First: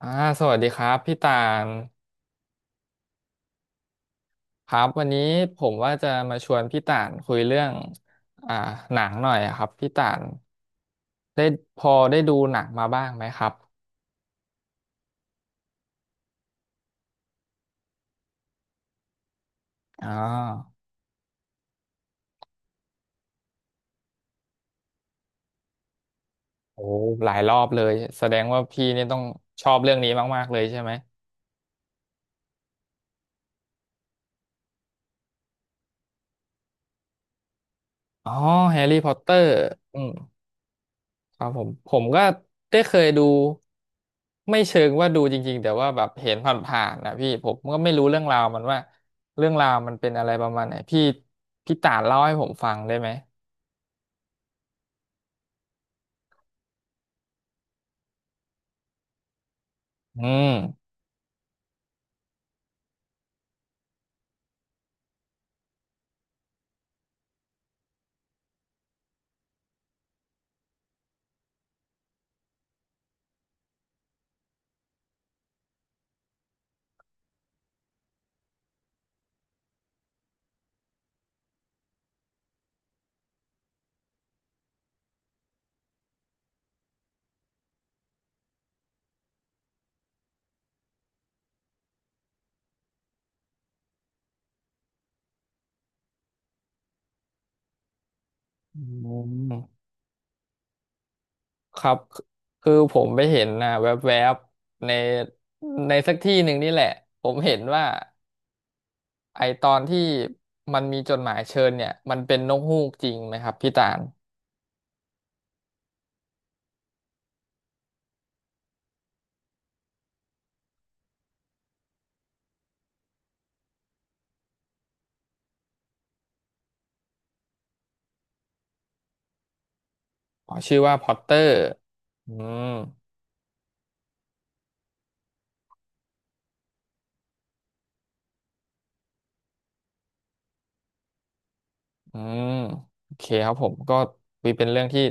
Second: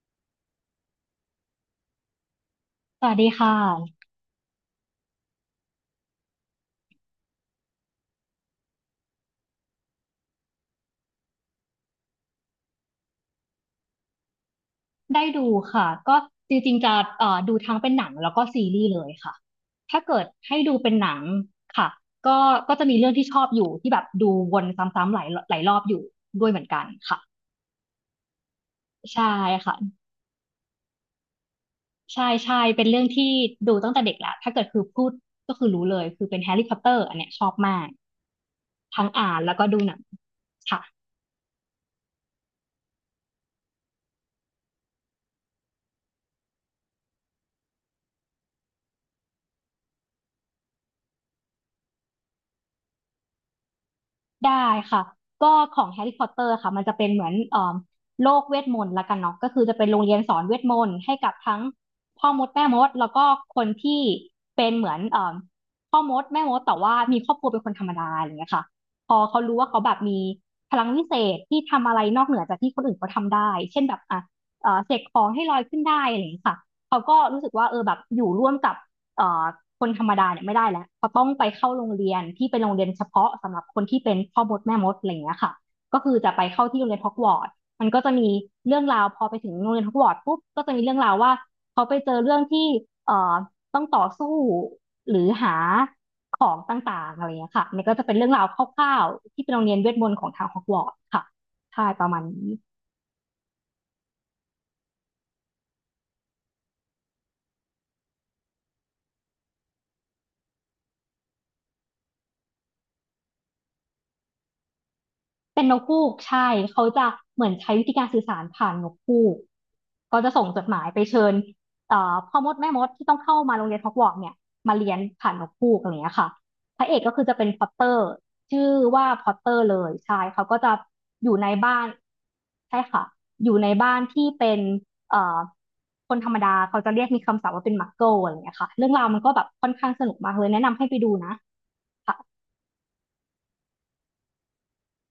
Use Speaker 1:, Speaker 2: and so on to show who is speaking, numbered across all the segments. Speaker 1: อ่าสวัสดีครับพี่ตาน
Speaker 2: สวัสดีค่ะ
Speaker 1: ครับวันนี้ผมว่าจะมาชวนพี่ตานคุยเรื่องอ่าหนังหน่อยอะครับพี่ตานได้พอได้ดูหนังมาบ้างไหมครับ
Speaker 2: ได้ดูค่ะก็จริงๆจะดูทั้งเป็นหนังแล้วก็ซีรีส์เลยค่ะถ้า
Speaker 1: อ่อ
Speaker 2: เกิดให้ดูเป็นหนังค่ะก็จะมีเรื่องที่ชอบอยู่ที่แบบดูวนซ้ำๆหลายรอบอยู่ด้วยเหมือนกั
Speaker 1: โอ้
Speaker 2: นค่ะ
Speaker 1: หลายรอบเลยแสดงว่าพี่เนี่ยต้อง
Speaker 2: ใช่
Speaker 1: ชอ
Speaker 2: ค่ะ
Speaker 1: บเรื่องนี้มากๆเลยใช่ไหม
Speaker 2: ใช่ใช่เป็นเรื่องที่ดูตั้งแต่เด็กแล้วถ้าเกิดคือพูดก็คือรู้เลยคือเป็นแฮร์รี่พอตเตอร์อันเนี้ยชอบมาก
Speaker 1: อ๋อแฮร์รี่
Speaker 2: ทั้
Speaker 1: พ
Speaker 2: ง
Speaker 1: อตเตอ
Speaker 2: อ่าน
Speaker 1: ร์
Speaker 2: แล้วก็ดูหนั
Speaker 1: อื
Speaker 2: ง
Speaker 1: ม
Speaker 2: ค่ะ
Speaker 1: ครับผมผมก็ได้เคยดูไม่เชิงว่าดูจริงๆแต่ว่าแบบเห็นผ่านๆนะพี่ผมก็ไม่รู้เรื่องราวมันว่าเรื่องราวมันเป็นอะไรประมาณไหนพี่ต่านเล่าให้ผมฟังได้ไหม
Speaker 2: ได้ค่ะก็ของแฮร์รี่พอตเตอร์ค่ะมันจะเป็นเหมือนโลกเวทมนต์ละกันเนาะก็คือจะเป็นโรงเรียน
Speaker 1: อื
Speaker 2: สอนเวทม
Speaker 1: ม
Speaker 2: นต์ให้กับทั้งพ่อมดแม่มดแล้วก็คนที่เป็นเหมือนพ่อมดแม่มดแต่ว่ามีครอบครัวเป็นคนธรรมดาอย่างเงี้ยค่ะพอเขารู้ว่าเขาแบบมีพลังวิเศษที่ทำอะไรนอกเหนือจากที่คนอื่นเขาทำได้เช่นแบบอ่ะเสกของให้ลอยขึ้นได้อะไรอย่างเงี้ยค่ะเขาก็รู้สึกว่าเออแบบอยู่ร่วมกับ เอ่อคนธรรมดาเนี่ยไม่ได้แล้วเขาต้องไปเข้าโรงเรียนที่เป็นโรงเรียนเฉพาะสำหรับคนที่เป็นพ่อมดแม่มดอะไรอย่างเงี้ยค่ะก็คือจะไปเข้าที่โรงเรียนฮอกวอตส์มันก็จะมีเรื่องราวพอไปถึงโรงเรียนฮอกวอตส์ปุ๊บก็จะมีเรื่องราวว่าเขาไปเจอเรื่องที่เอ่อต้องต่อสู้หรือหาของต่างๆอะไรอย่างเงี้ยค่ะมันก็จะเป็นเรื่องราวค
Speaker 1: อื
Speaker 2: ร่าวๆที่เป็นโรง
Speaker 1: ม
Speaker 2: เรียนเวทมนต์ของทางฮอกวอตส์ค่ะ
Speaker 1: ค
Speaker 2: ใช่
Speaker 1: รับ
Speaker 2: ประ
Speaker 1: ค
Speaker 2: มาณนี้
Speaker 1: คือผมไปเห็นนะแวบๆในในสักที่หนึ่งนี่แหละผมเห็นว่าไอตอนที่มันมีจดหมายเชิญเนี่ยมันเป็นนกฮูกจริงไหมครับพี่ตาล
Speaker 2: เป็นนกฮูกใช่เขาจะเหมือนใช้วิธีการสื่อสารผ่านนกฮูกก็จะส่งจดหมายไปเชิญพ่อมดแม่มดที่ต้องเข้ามาโรงเรียนฮอกวอตส์เนี่ยมาเรียนผ่านนกฮูกอะไรอย่างเงี้ยค่ะพระเอกก็คือจะเป็นพอตเตอร์ชื่อว่าพอตเตอร์เลยใช่เขา
Speaker 1: อ๋อ
Speaker 2: ก็จะ
Speaker 1: ชื่อว่าพอต
Speaker 2: อ
Speaker 1: เตอ
Speaker 2: ยู่ใน
Speaker 1: ร์
Speaker 2: บ้าน
Speaker 1: อืม
Speaker 2: ใช่ค่ะอยู่ในบ้านที่เป็นเอ่อคนธรรมดาเขาจะเรียกมีคำศัพท์ว่าเป็นมักเกิลอะไรอย่างเงี้ยค่ะเรื่องราวมันก็แบบค่อนข้างสนุกมากเลยแนะนำให้ไปดูนะค่ะ
Speaker 1: อืมโอเคครับผมก็เป็นเรื่องที่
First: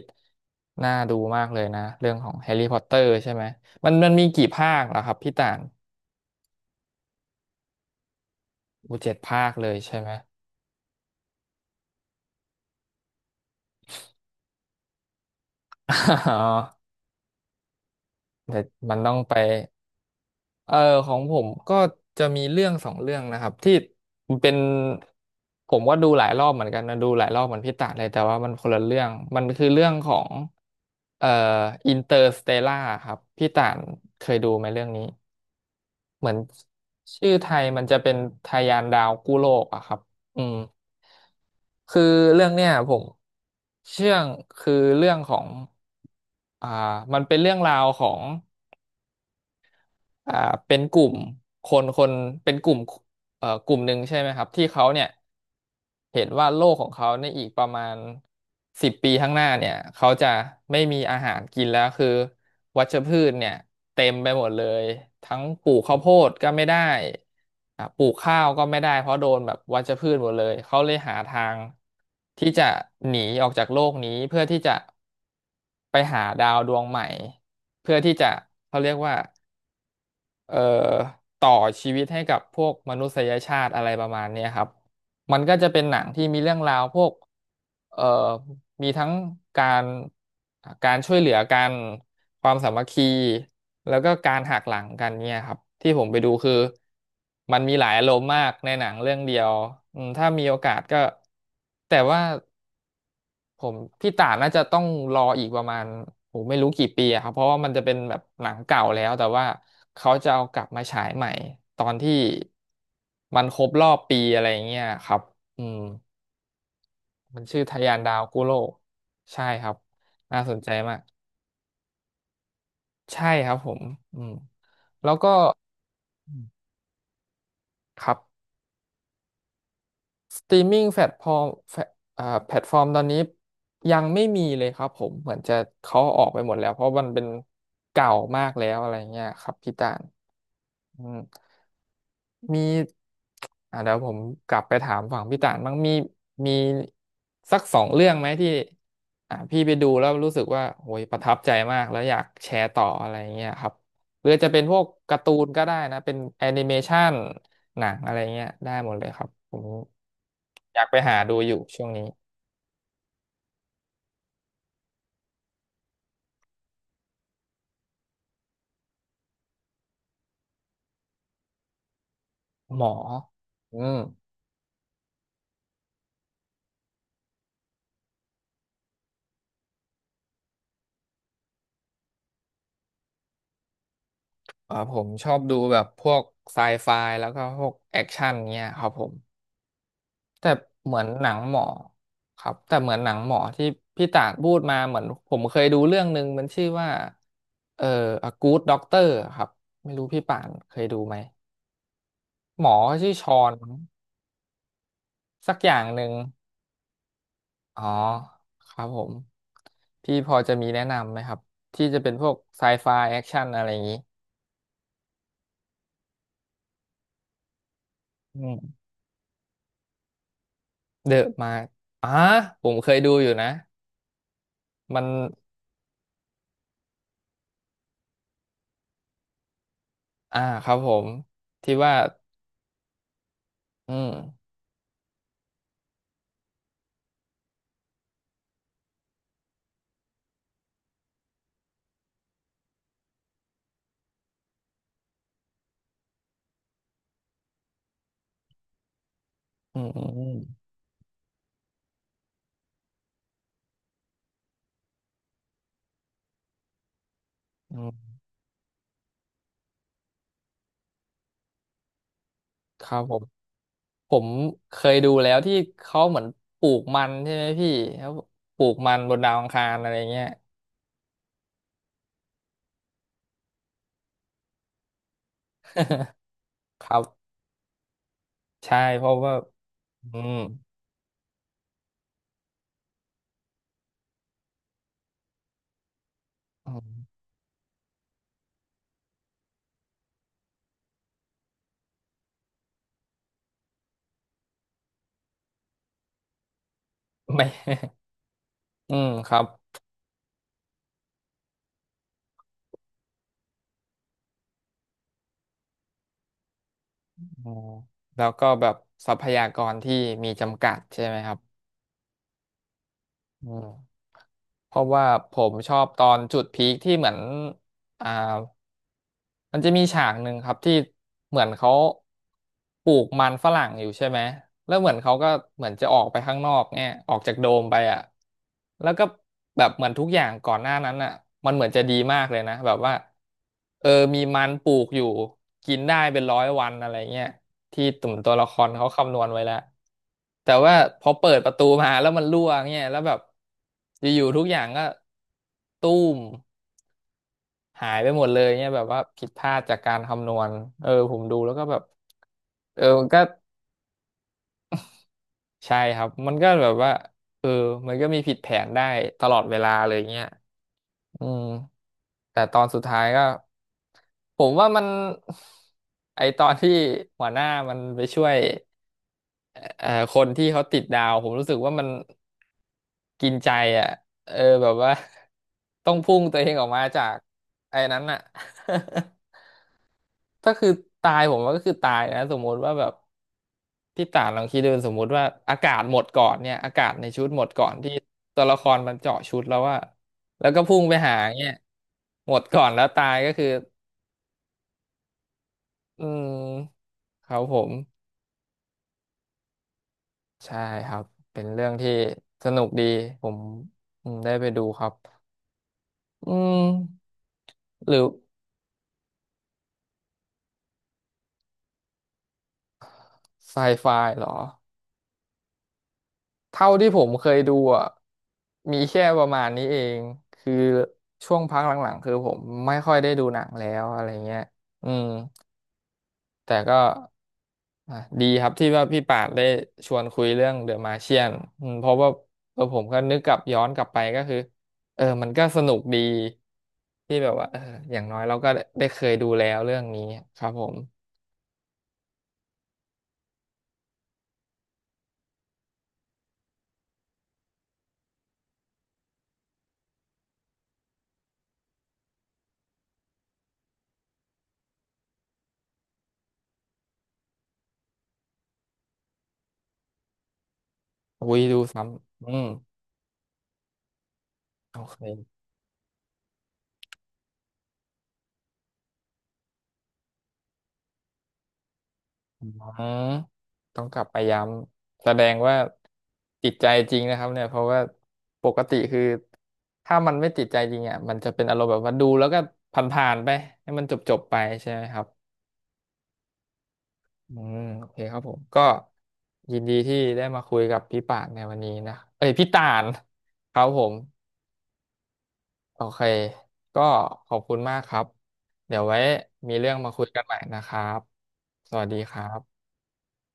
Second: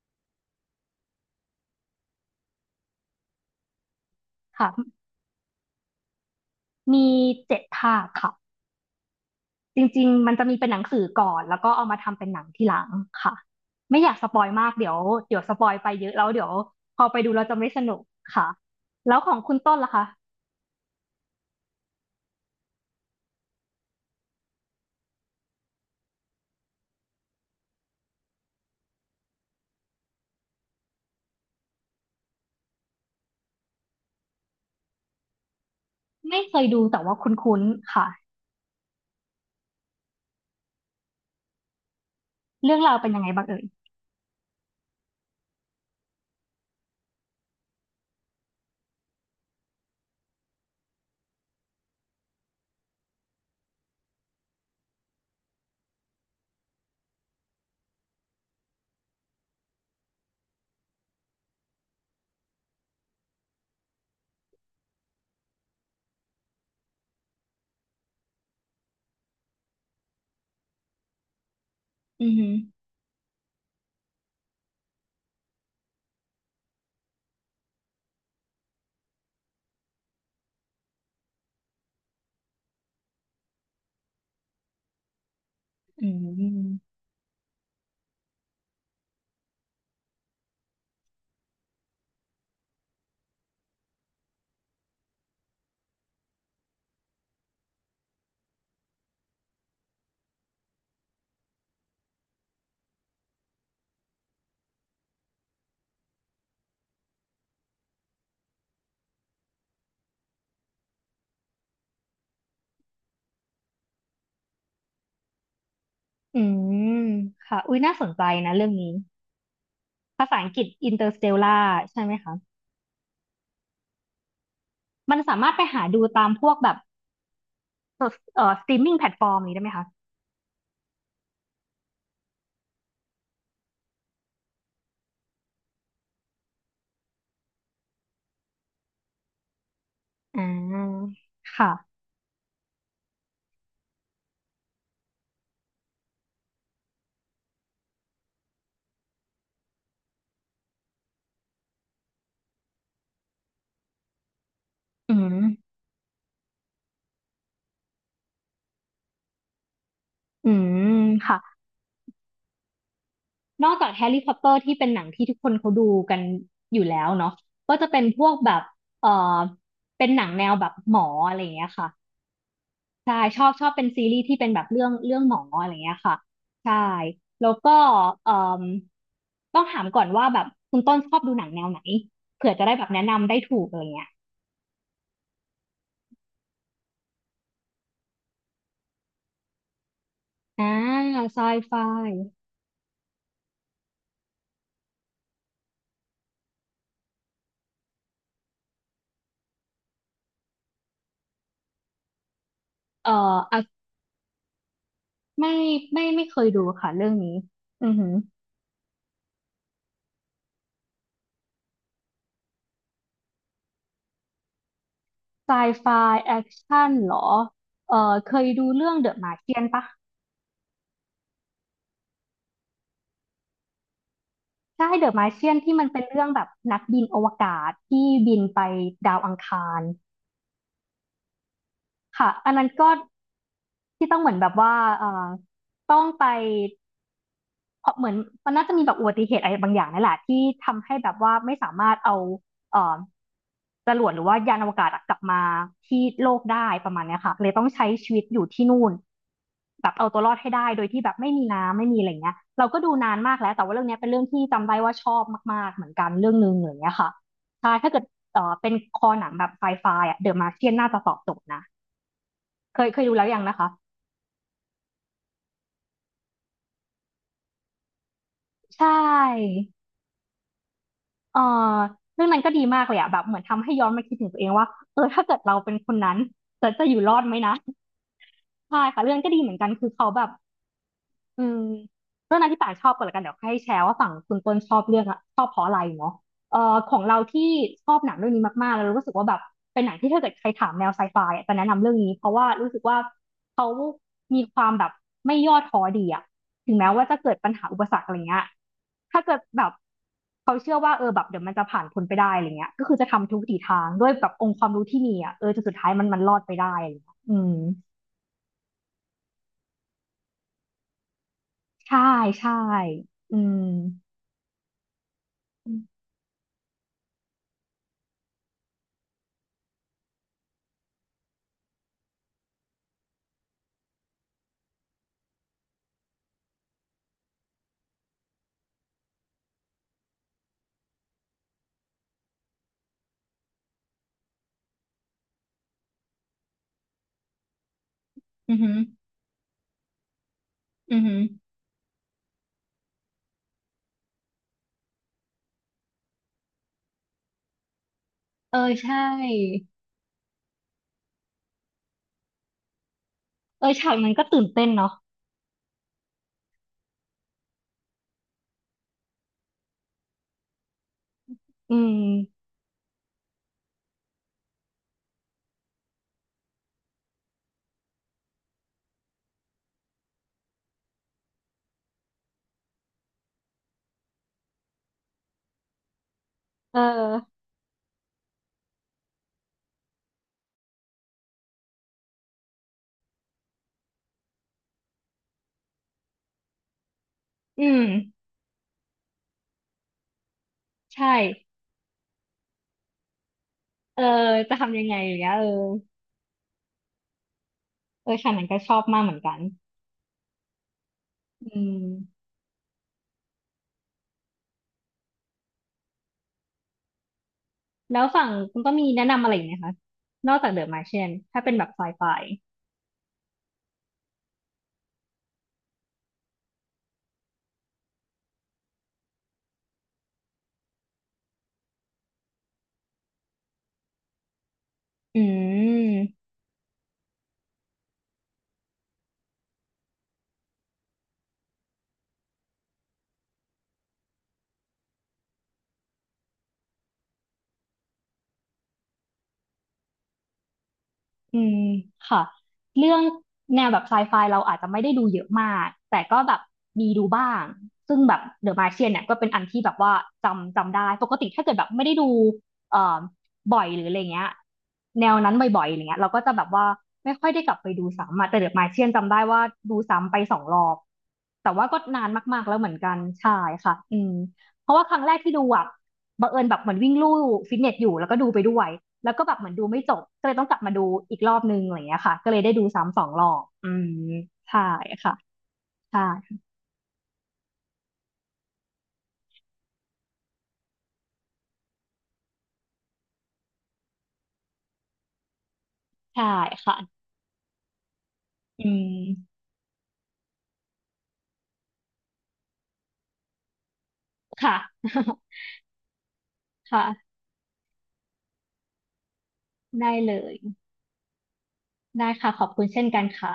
Speaker 1: น่าดูมากเลยนะเรื่องของแฮร์รี่พอตเตอร์ใช่ไหมมันมีกี่ภาคเหรอ
Speaker 2: ค่ะ
Speaker 1: ครับพี่ต่าง
Speaker 2: มี7 ภาคค่ะ
Speaker 1: อูเจ็ดภาคเลย
Speaker 2: จ
Speaker 1: ใช่
Speaker 2: ริ
Speaker 1: ไห
Speaker 2: ง
Speaker 1: ม
Speaker 2: ๆ มันจะมีเป็นหนังสือก่อนแล้วก็เอามาทำเป็นหนังทีหลังค่ะไม่อยากสปอยมากเดี๋ยวสปอยไป
Speaker 1: อ๋
Speaker 2: เยอะแล้ว เดี๋ยว
Speaker 1: อ
Speaker 2: พอไปดูเราจะไม่สนุกค่ะ
Speaker 1: แต่มันต้อ
Speaker 2: แล้
Speaker 1: ง
Speaker 2: วข
Speaker 1: ไป
Speaker 2: องคุณต้นล่ะคะ
Speaker 1: เออของผมก็จะมีเรื่องสองเรื่องนะครับที่เป็นผมก็ดูหลายรอบเหมือนกันนะดูหลายรอบเหมือนพี่ต่างเลยแต่ว่ามันคนละเรื่องมันคือเรื่องของเอ่ออินเตอร์สเตลล่าครับพี่ต่างเคยดูไหมเรื่องนี้ เหมือน
Speaker 2: ไม่เคยดูแต่ว่า
Speaker 1: ชื่อไท
Speaker 2: คุ้น
Speaker 1: ยมัน
Speaker 2: ๆ
Speaker 1: จะ
Speaker 2: ค่ะ
Speaker 1: เป็นทะยานดาวกู้โลกอะครับอืมคือเรื่องเนี้ย
Speaker 2: เรื่อง
Speaker 1: ผ
Speaker 2: ราว
Speaker 1: ม
Speaker 2: เป็นยังไงบ้างเอ่ย
Speaker 1: เชื่องคือเรื่องของอ่ามันเป็นเรื่องราวของ อ่าเป็นกลุ่มคนเป็นกลุ่มกลุ่มหนึ่งใช่ไหมครับที่เขาเนี่ยเห็นว่าโลกของเขาในอีกประมาณ10 ปีข้างหน้าเนี่ยเขาจะไม่มีอาหารกินแล้วคือวัชพืชเนี่ยเต็มไปหมดเลยทั้งปลูกข้าวโพดก็ไม่ได้ปลูกข้าวก็ไม่ได้เพราะโดนแบบวัชพืชหมดเลยเขาเลยหาทาง
Speaker 2: อือ
Speaker 1: ที่
Speaker 2: หือ
Speaker 1: จะหนีออกจากโลกนี้เพื่อที่จะไปหาดาวดวงใหม่เพื่อที่จะเขาเรียกว่า เอ่อต่อชีวิตให้กับพวกมนุษยชาติอะไรประมาณเนี้ยครับมันก็จะเป็นหนั
Speaker 2: อื
Speaker 1: งที่มีเรื่องราว
Speaker 2: ม
Speaker 1: พวกเอ่อมีทั้งการการช่วยเหลือกันความสามัคคีแล้วก็การหักหลังกันเนี่ยครับที่ผมไปดูคือมันมีหลายอารมณ์มากในหนังเรื่องเดียวอืมถ้ามีโอกาสก็แต่ว่า ผมพี่ต่าน่าจะต้องรออีกประมาณโหไม่รู้กี่ปีอะครับเพราะว่ามันจะเป็นแบบหนังเก่าแล้วแต่ว่าเขาจะเอากลับมาฉายใหม่ตอนที่มันครบรอบปีอะไรอย่างเงี้ยครับอืม
Speaker 2: อืม
Speaker 1: มัน
Speaker 2: ค่ะ
Speaker 1: ชื่อ
Speaker 2: อุ้
Speaker 1: ทะ
Speaker 2: ย
Speaker 1: ยา
Speaker 2: น่า
Speaker 1: น
Speaker 2: สน
Speaker 1: ดาว
Speaker 2: ใจ
Speaker 1: กุโล
Speaker 2: นะเรื่อ
Speaker 1: ก
Speaker 2: งนี้
Speaker 1: ใช่ครับ
Speaker 2: ภาษา
Speaker 1: น่า
Speaker 2: อั
Speaker 1: ส
Speaker 2: ง
Speaker 1: น
Speaker 2: กฤษ
Speaker 1: ใจมาก
Speaker 2: Interstellar ใช่ไหมคะ
Speaker 1: ใช่ครับผมอืมแล้ว
Speaker 2: มัน
Speaker 1: ก็
Speaker 2: สามารถไปหาดูตาม
Speaker 1: อื
Speaker 2: พ
Speaker 1: ม
Speaker 2: วกแบบ
Speaker 1: ครับ
Speaker 2: สตรีมมิ่งแพลตฟอร์มนี้ได้ไหมคะ
Speaker 1: สตรีมมิ่งแพลตฟอร์มแฟแพลตฟอร์มตอนนี้ยังไม่มีเลยครับผมเหมือนจะเขาออกไปหมดแล้วเพราะมันเป็นเก่ามากแล้วอะไรเงี้ยครับพี่ตาล
Speaker 2: อ่
Speaker 1: อื
Speaker 2: า
Speaker 1: ม
Speaker 2: ค่ะ
Speaker 1: มีอ่ะเดี๋ยวผมกลับไปถามฝั่งพี่ต่านบ้างมีสักสองเรื่องไหมที่อ่ะพี่ไปดูแล้วรู้สึกว่าโอ้ยประทับใจมากแล้วอยากแชร์ต่ออะไรเงี้ยครับหรือจะเป็นพวก
Speaker 2: อื
Speaker 1: การ์ตู
Speaker 2: ม
Speaker 1: นก็ได้นะเป็นแอนิเมชัน หนังอะไรเงี้ยได้หมดเลยครับผม
Speaker 2: อื
Speaker 1: อยากไป
Speaker 2: ม
Speaker 1: หาดู
Speaker 2: ค่ะ
Speaker 1: อยู่ช่วงนี้
Speaker 2: นอกจากแฮร์รี่พอตเตอร์ที่เป็นหนังที่ทุกคนเขาดูกันอยู่แล้วเนาะก็จะเป็นพวกแบบเออเป็นหนังแนวแบบหมออะไรอย่างเงี้ยค่ะ
Speaker 1: หมอ
Speaker 2: ใช่ชอบ
Speaker 1: อื
Speaker 2: เป็น
Speaker 1: ม
Speaker 2: ซีรีส์ที่เป็นแบบเรื่องหมออะไรอย่างเงี้ยค่ะใช่แล้วก็เอ่มต้องถามก่อนว่าแบบคุณต้นชอบดูหนังแนวไหนเผื่อจะได้แบบแนะนำได้ถูกอะไรเงี้ย
Speaker 1: เออผมชอบดูแบบพวกไซไฟแล้วก็พวกแอคชั่นเงี้ยครับผมแต่
Speaker 2: อ่า
Speaker 1: เหมือนหนัง
Speaker 2: ไซ
Speaker 1: หมอ
Speaker 2: ไฟ
Speaker 1: ครับแต่เหมือนหนังหมอที่พี่ต่างพูดมาเหมือนผมเคยดูเรื่องหนึ่งมันชื่อว่าเอ่อ A Good Doctor ครับไม่รู้พี่ป่านเคยดูไหมหมอชื่
Speaker 2: เอ่อ
Speaker 1: อชอน
Speaker 2: อ่ะ
Speaker 1: สั
Speaker 2: ไม่
Speaker 1: กอย่างหนึ่ง
Speaker 2: ไม่เคยดูค่ะเรื่องนี้
Speaker 1: อ๋อ
Speaker 2: อือหือ
Speaker 1: ครับผมพี่พอจะมีแนะนำไหมครับที่จะเป็นพวกไซไฟแอคชั่นอะไรอย่างนี้
Speaker 2: ไซไฟแอคชั่นเหรอเออเค
Speaker 1: อื
Speaker 2: ยดู
Speaker 1: ม
Speaker 2: เรื่อง The Martian ปะ
Speaker 1: เดอะมาอ่าผมเคยดูอยู่นะ
Speaker 2: ใช่
Speaker 1: มั
Speaker 2: เด
Speaker 1: น
Speaker 2: อะมาเชียนที่มันเป็นเรื่องแบบนักบินอวกาศที่บินไปดาวอังคาร
Speaker 1: อ่าครับผมที่ว่า
Speaker 2: ค่ะอันนั้นก็
Speaker 1: อื
Speaker 2: ที่ต้องเหมือนแบ
Speaker 1: ม
Speaker 2: บว่าเออต้องไปเพราะเหมือนมันน่าจะมีแบบอุบัติเหตุอะไรบางอย่างนั่นแหละที่ทำให้แบบว่าไม่สามารถเอาเออจรวดหรือว่ายานอวกาศอะกลับมาที่โลกได้ประมาณเนี้ยค่ะเลยต้องใช้ชีวิตอยู่ที่นู่น
Speaker 1: อื
Speaker 2: แบ
Speaker 1: ม
Speaker 2: บ
Speaker 1: อื
Speaker 2: เอา
Speaker 1: ม
Speaker 2: ตั
Speaker 1: อื
Speaker 2: วร
Speaker 1: ม
Speaker 2: อดให้ได้โดยที่แบบไม่มีน้ำไม่มีอะไรเงี้ยเราก็ดูนานมากแล้วแต่ว่าเรื่องเนี้ยเป็นเรื่องที่จำได้ว่าชอบมากๆเหมือนกันเรื่องนึงอะไรเงี้ยค่ะใช่
Speaker 1: อื
Speaker 2: ถ้าเกิด
Speaker 1: ม
Speaker 2: เป็นคอหนังแบบไฟไฟอ่ะเดอะมาร์เชียนน่าจะตอบโจทย์นะ
Speaker 1: ครั
Speaker 2: เค
Speaker 1: บ
Speaker 2: ยดู
Speaker 1: ผม
Speaker 2: แล้วยังนะคะ
Speaker 1: ผมเคยดูแล้วที่เขาเหมือนปลูกมันใช่ไหมพี่แล้วปลูก
Speaker 2: ใช
Speaker 1: มันบนดาวอั
Speaker 2: ่
Speaker 1: งคารอะไรเงี้ย
Speaker 2: เอ่อเรื่องนั้นก็ดีมากเลยอะแบบเหมือนทำให้ย้อนมาคิดถึงตัวเองว่าเออถ้าเกิดเราเป็นคนนั้ น
Speaker 1: ค
Speaker 2: จะอ
Speaker 1: รั
Speaker 2: ยู่รอ
Speaker 1: บ
Speaker 2: ดไหมนะ
Speaker 1: ใช่
Speaker 2: ใช่ค่ะ
Speaker 1: เพ
Speaker 2: เรื่
Speaker 1: ราะ
Speaker 2: องก็
Speaker 1: ว่า
Speaker 2: ดีเหมือนกันคือเขา
Speaker 1: อื
Speaker 2: แบบ
Speaker 1: ม
Speaker 2: อืมเรื่องนั้นที่ป่าชอบก่อนละกันเดี๋ยวให้แชร์ว่าฝั่งคุณต้นชอบเรื่องอะชอบเพราะอะไรเนาะเอ่อ
Speaker 1: อื
Speaker 2: ข
Speaker 1: ม
Speaker 2: องเราที่ชอบหนังเรื่องนี้มากๆแล้วรู้สึกว่าแบบเป็นหนังที่ถ้าเกิดใครถามแนวไซไฟอะจะแนะนำเรื่องนี้เพราะว่ารู้สึกว่าเขามีความแบบไม่ย่อท้อดีอะถึงแม้ว่าจะเกิ ด
Speaker 1: ไม่
Speaker 2: ปัญหาอุปสรรคอะไรเงี้ย
Speaker 1: อืม
Speaker 2: ถ้า
Speaker 1: ค
Speaker 2: เกิ
Speaker 1: รั
Speaker 2: ด
Speaker 1: บ
Speaker 2: แบบเขาเชื่อว่าเออแบบเดี๋ยวมันจะผ่านพ้นไปได้อะไรเงี้ยก็คือจะทำทุกวิถีทางด้วยแบบองค์ความรู้ที่มีอะเออจนสุดท้ายมันรอดไปได้อะไรเงี้ยอื
Speaker 1: อ๋อ
Speaker 2: ม
Speaker 1: แล้วก็แบบทรัพยากรที่มีจำกัดใช่ไหมครับ
Speaker 2: ใช่ใช่อื
Speaker 1: อื
Speaker 2: ม
Speaker 1: มเพราะว่าผมชอบตอนจุดพีคที่เหมือนอ่ามันจะมีฉากหนึ่งครับที่เหมือนเขาปลูกมันฝรั่งอยู่ใช่ไหมแล้วเหมือนเขาก็เหมือนจะออกไปข้างนอกเนี่ยออกจากโดมไปอ่ะแล้วก็แบบเหมือนทุกอย่างก่อนหน้านั้นอ่ะมันเหมือนจะดีมากเลยนะแบบว่า เออมีมันปลูกอยู่กินได้เป็นร้อยวันอะไรเงี้ยที่ตุ่มตัวละค
Speaker 2: อือ
Speaker 1: ร
Speaker 2: หือ
Speaker 1: เขาคำนวณไว้แล้วแต่ว่า
Speaker 2: อื
Speaker 1: พ
Speaker 2: อ
Speaker 1: อ
Speaker 2: หือ
Speaker 1: เปิดประตูมาแล้วมันรั่วเงี้ยแล้วแบบอยู่ๆทุกอย่างก็ตู้มหายไปหมดเลย
Speaker 2: เออ
Speaker 1: เงี้ยแบบ
Speaker 2: ใช่
Speaker 1: ว่าผิดพลาดจากการคำนวณผมดูแล้วก็แบบมันก็
Speaker 2: เออฉากนั้นก็ตื่นเต้นเนาะ
Speaker 1: ใช่ครับมันก็แบบว่าเออมันก็มีผิดแผนได้ตลอดเวลาเลยเงี้ยอืม
Speaker 2: อื
Speaker 1: แต่
Speaker 2: ม
Speaker 1: ตอนสุดท้ายก็ ผมว่ามัน ไอตอนที่หัวหน้ามันไปช่วยเอ่อคนที่เขาติดดาวผมรู้สึกว่ามันกินใจอ่ะเออแบบว่า ต้องพุ่งตัวเองออก
Speaker 2: เอ
Speaker 1: มาจาก
Speaker 2: อ
Speaker 1: ไอ้นั้นอ่ะ ถ้าคือตายผมว่าก็คือตายนะสมมติว่าแบบพี่ต่านลองคิดดูสมมติว่าอากาศหมดก่อนเนี่ยอากาศในชุดหมดก่
Speaker 2: อื
Speaker 1: อน
Speaker 2: ม
Speaker 1: ที่ตัวละครมันเจาะชุดแล้วว่าแล้วก็พุ่งไปหา
Speaker 2: ใช่
Speaker 1: เนี่ยหมดก่อนแล้วตายก็คือ
Speaker 2: เออจะทำยังไงอย่างเงี้ยเออ
Speaker 1: อืมครับผม
Speaker 2: เออฉากนั้นก็ชอบมากเหมือนกัน
Speaker 1: ใช่ครับ เป็น
Speaker 2: อื
Speaker 1: เรื่องที่
Speaker 2: ม
Speaker 1: สนุกดี ผมได้ไปดูครับอืมหรื
Speaker 2: แล้
Speaker 1: อ
Speaker 2: วฝั่งคุณก็มีแนะนำอะไรอีกไหมคะนอกจากเดอะมาร์เชียนถ้าเป็นแบบไซไฟ
Speaker 1: ไซไฟเหรอเท่าที่ผมเคยดูอ่ะมีแค่ประมาณนี้เอง คือช่วงพักหลังๆ คือผมไม่ค่อยได้ดูหนังแล้วอะไรเงี้ยอืม
Speaker 2: อืม
Speaker 1: แต่ก็อ่ะดีครับที่ว่าพี่ปาดได้ชวนคุยเรื่องเดอะมาเชียนเพราะว่าผมก็นึกกลับย้อนกลับไปก็คือมันก็สนุกดีที่แบบว่าอย่างน้อยเราก็ได้เคยดูแล้วเรื่องนี้ครับผม
Speaker 2: อืมค่ะเรื่องแนวแบบไซไฟเราอาจจะไม่ได้ดูเยอะมากแต่ก็แบบมีดูบ้างซึ่งแบบเดอะมาร์เชียนเนี่ยก็เป็นอันที่แบบว่าจำได้ปกติถ้าเกิดแบบไม่ได้ดูเอ่อบ่อยหรืออะไรเงี้ยแนวนั้นบ่อยๆอะไรเงี้ยเราก็จะแบบว่าไม่ค่อยได้กลับไปดูซ้ำอะแต่เดอะมาร์เชียนจำได้ว่าดูซ้ำไปสองรอบ
Speaker 1: อุ้ย
Speaker 2: แต่
Speaker 1: ดู
Speaker 2: ว่าก็
Speaker 1: ซ้
Speaker 2: นาน
Speaker 1: ำอื
Speaker 2: มาก
Speaker 1: ม
Speaker 2: ๆแล้วเหมือนกันใช่ค่ะอืมเพราะ
Speaker 1: โอ
Speaker 2: ว่าครั้งแรกที่
Speaker 1: เค
Speaker 2: ดูอะ บังเอิญแบบเหมือนวิ่งลู่ฟิตเนสอยู่แล้วก็ดูไปด้วยแล้วก็แบบเหมือนดูไม่จบก็เลยต้องกลับมาดูอีกรอบนึงอะไรอย่างเงี้ยค่ะก็เลย
Speaker 1: อื
Speaker 2: ได้ดู
Speaker 1: ม
Speaker 2: ซ้ำสองรอบอื
Speaker 1: ต้อง
Speaker 2: ม
Speaker 1: กลับไปย้
Speaker 2: ใช่
Speaker 1: ำแส
Speaker 2: ค่ะ
Speaker 1: ดงว่า
Speaker 2: ใช่
Speaker 1: ติดใจจริงนะครับเนี่ยเพราะว่าปกติคือถ้ามันไม่ติดใจจริงอ่ะมันจะเป็นอารมณ์แบบว่าดูแล้วก็ผ่านๆไปให้มันจบๆไปใช่ไหมครับ
Speaker 2: ใช่ค่ะ
Speaker 1: อืมโอเคครับผมก็
Speaker 2: อืม
Speaker 1: ยินดีที่ได้มาคุยกับพี่ป่านในวันนี้นะเอ้ยพี่ต่านครับผม
Speaker 2: ค่ะ
Speaker 1: โอเค ก็
Speaker 2: ค่ะ
Speaker 1: ขอบคุณมากครับเดี๋ยวไว้มีเรื่อง
Speaker 2: ได้
Speaker 1: มาคุย
Speaker 2: เล
Speaker 1: กันให
Speaker 2: ย
Speaker 1: ม่นะครับสวัสดี
Speaker 2: ได้
Speaker 1: ครั
Speaker 2: ค่ะขอบ
Speaker 1: บ
Speaker 2: คุณเช่นกันค่ะ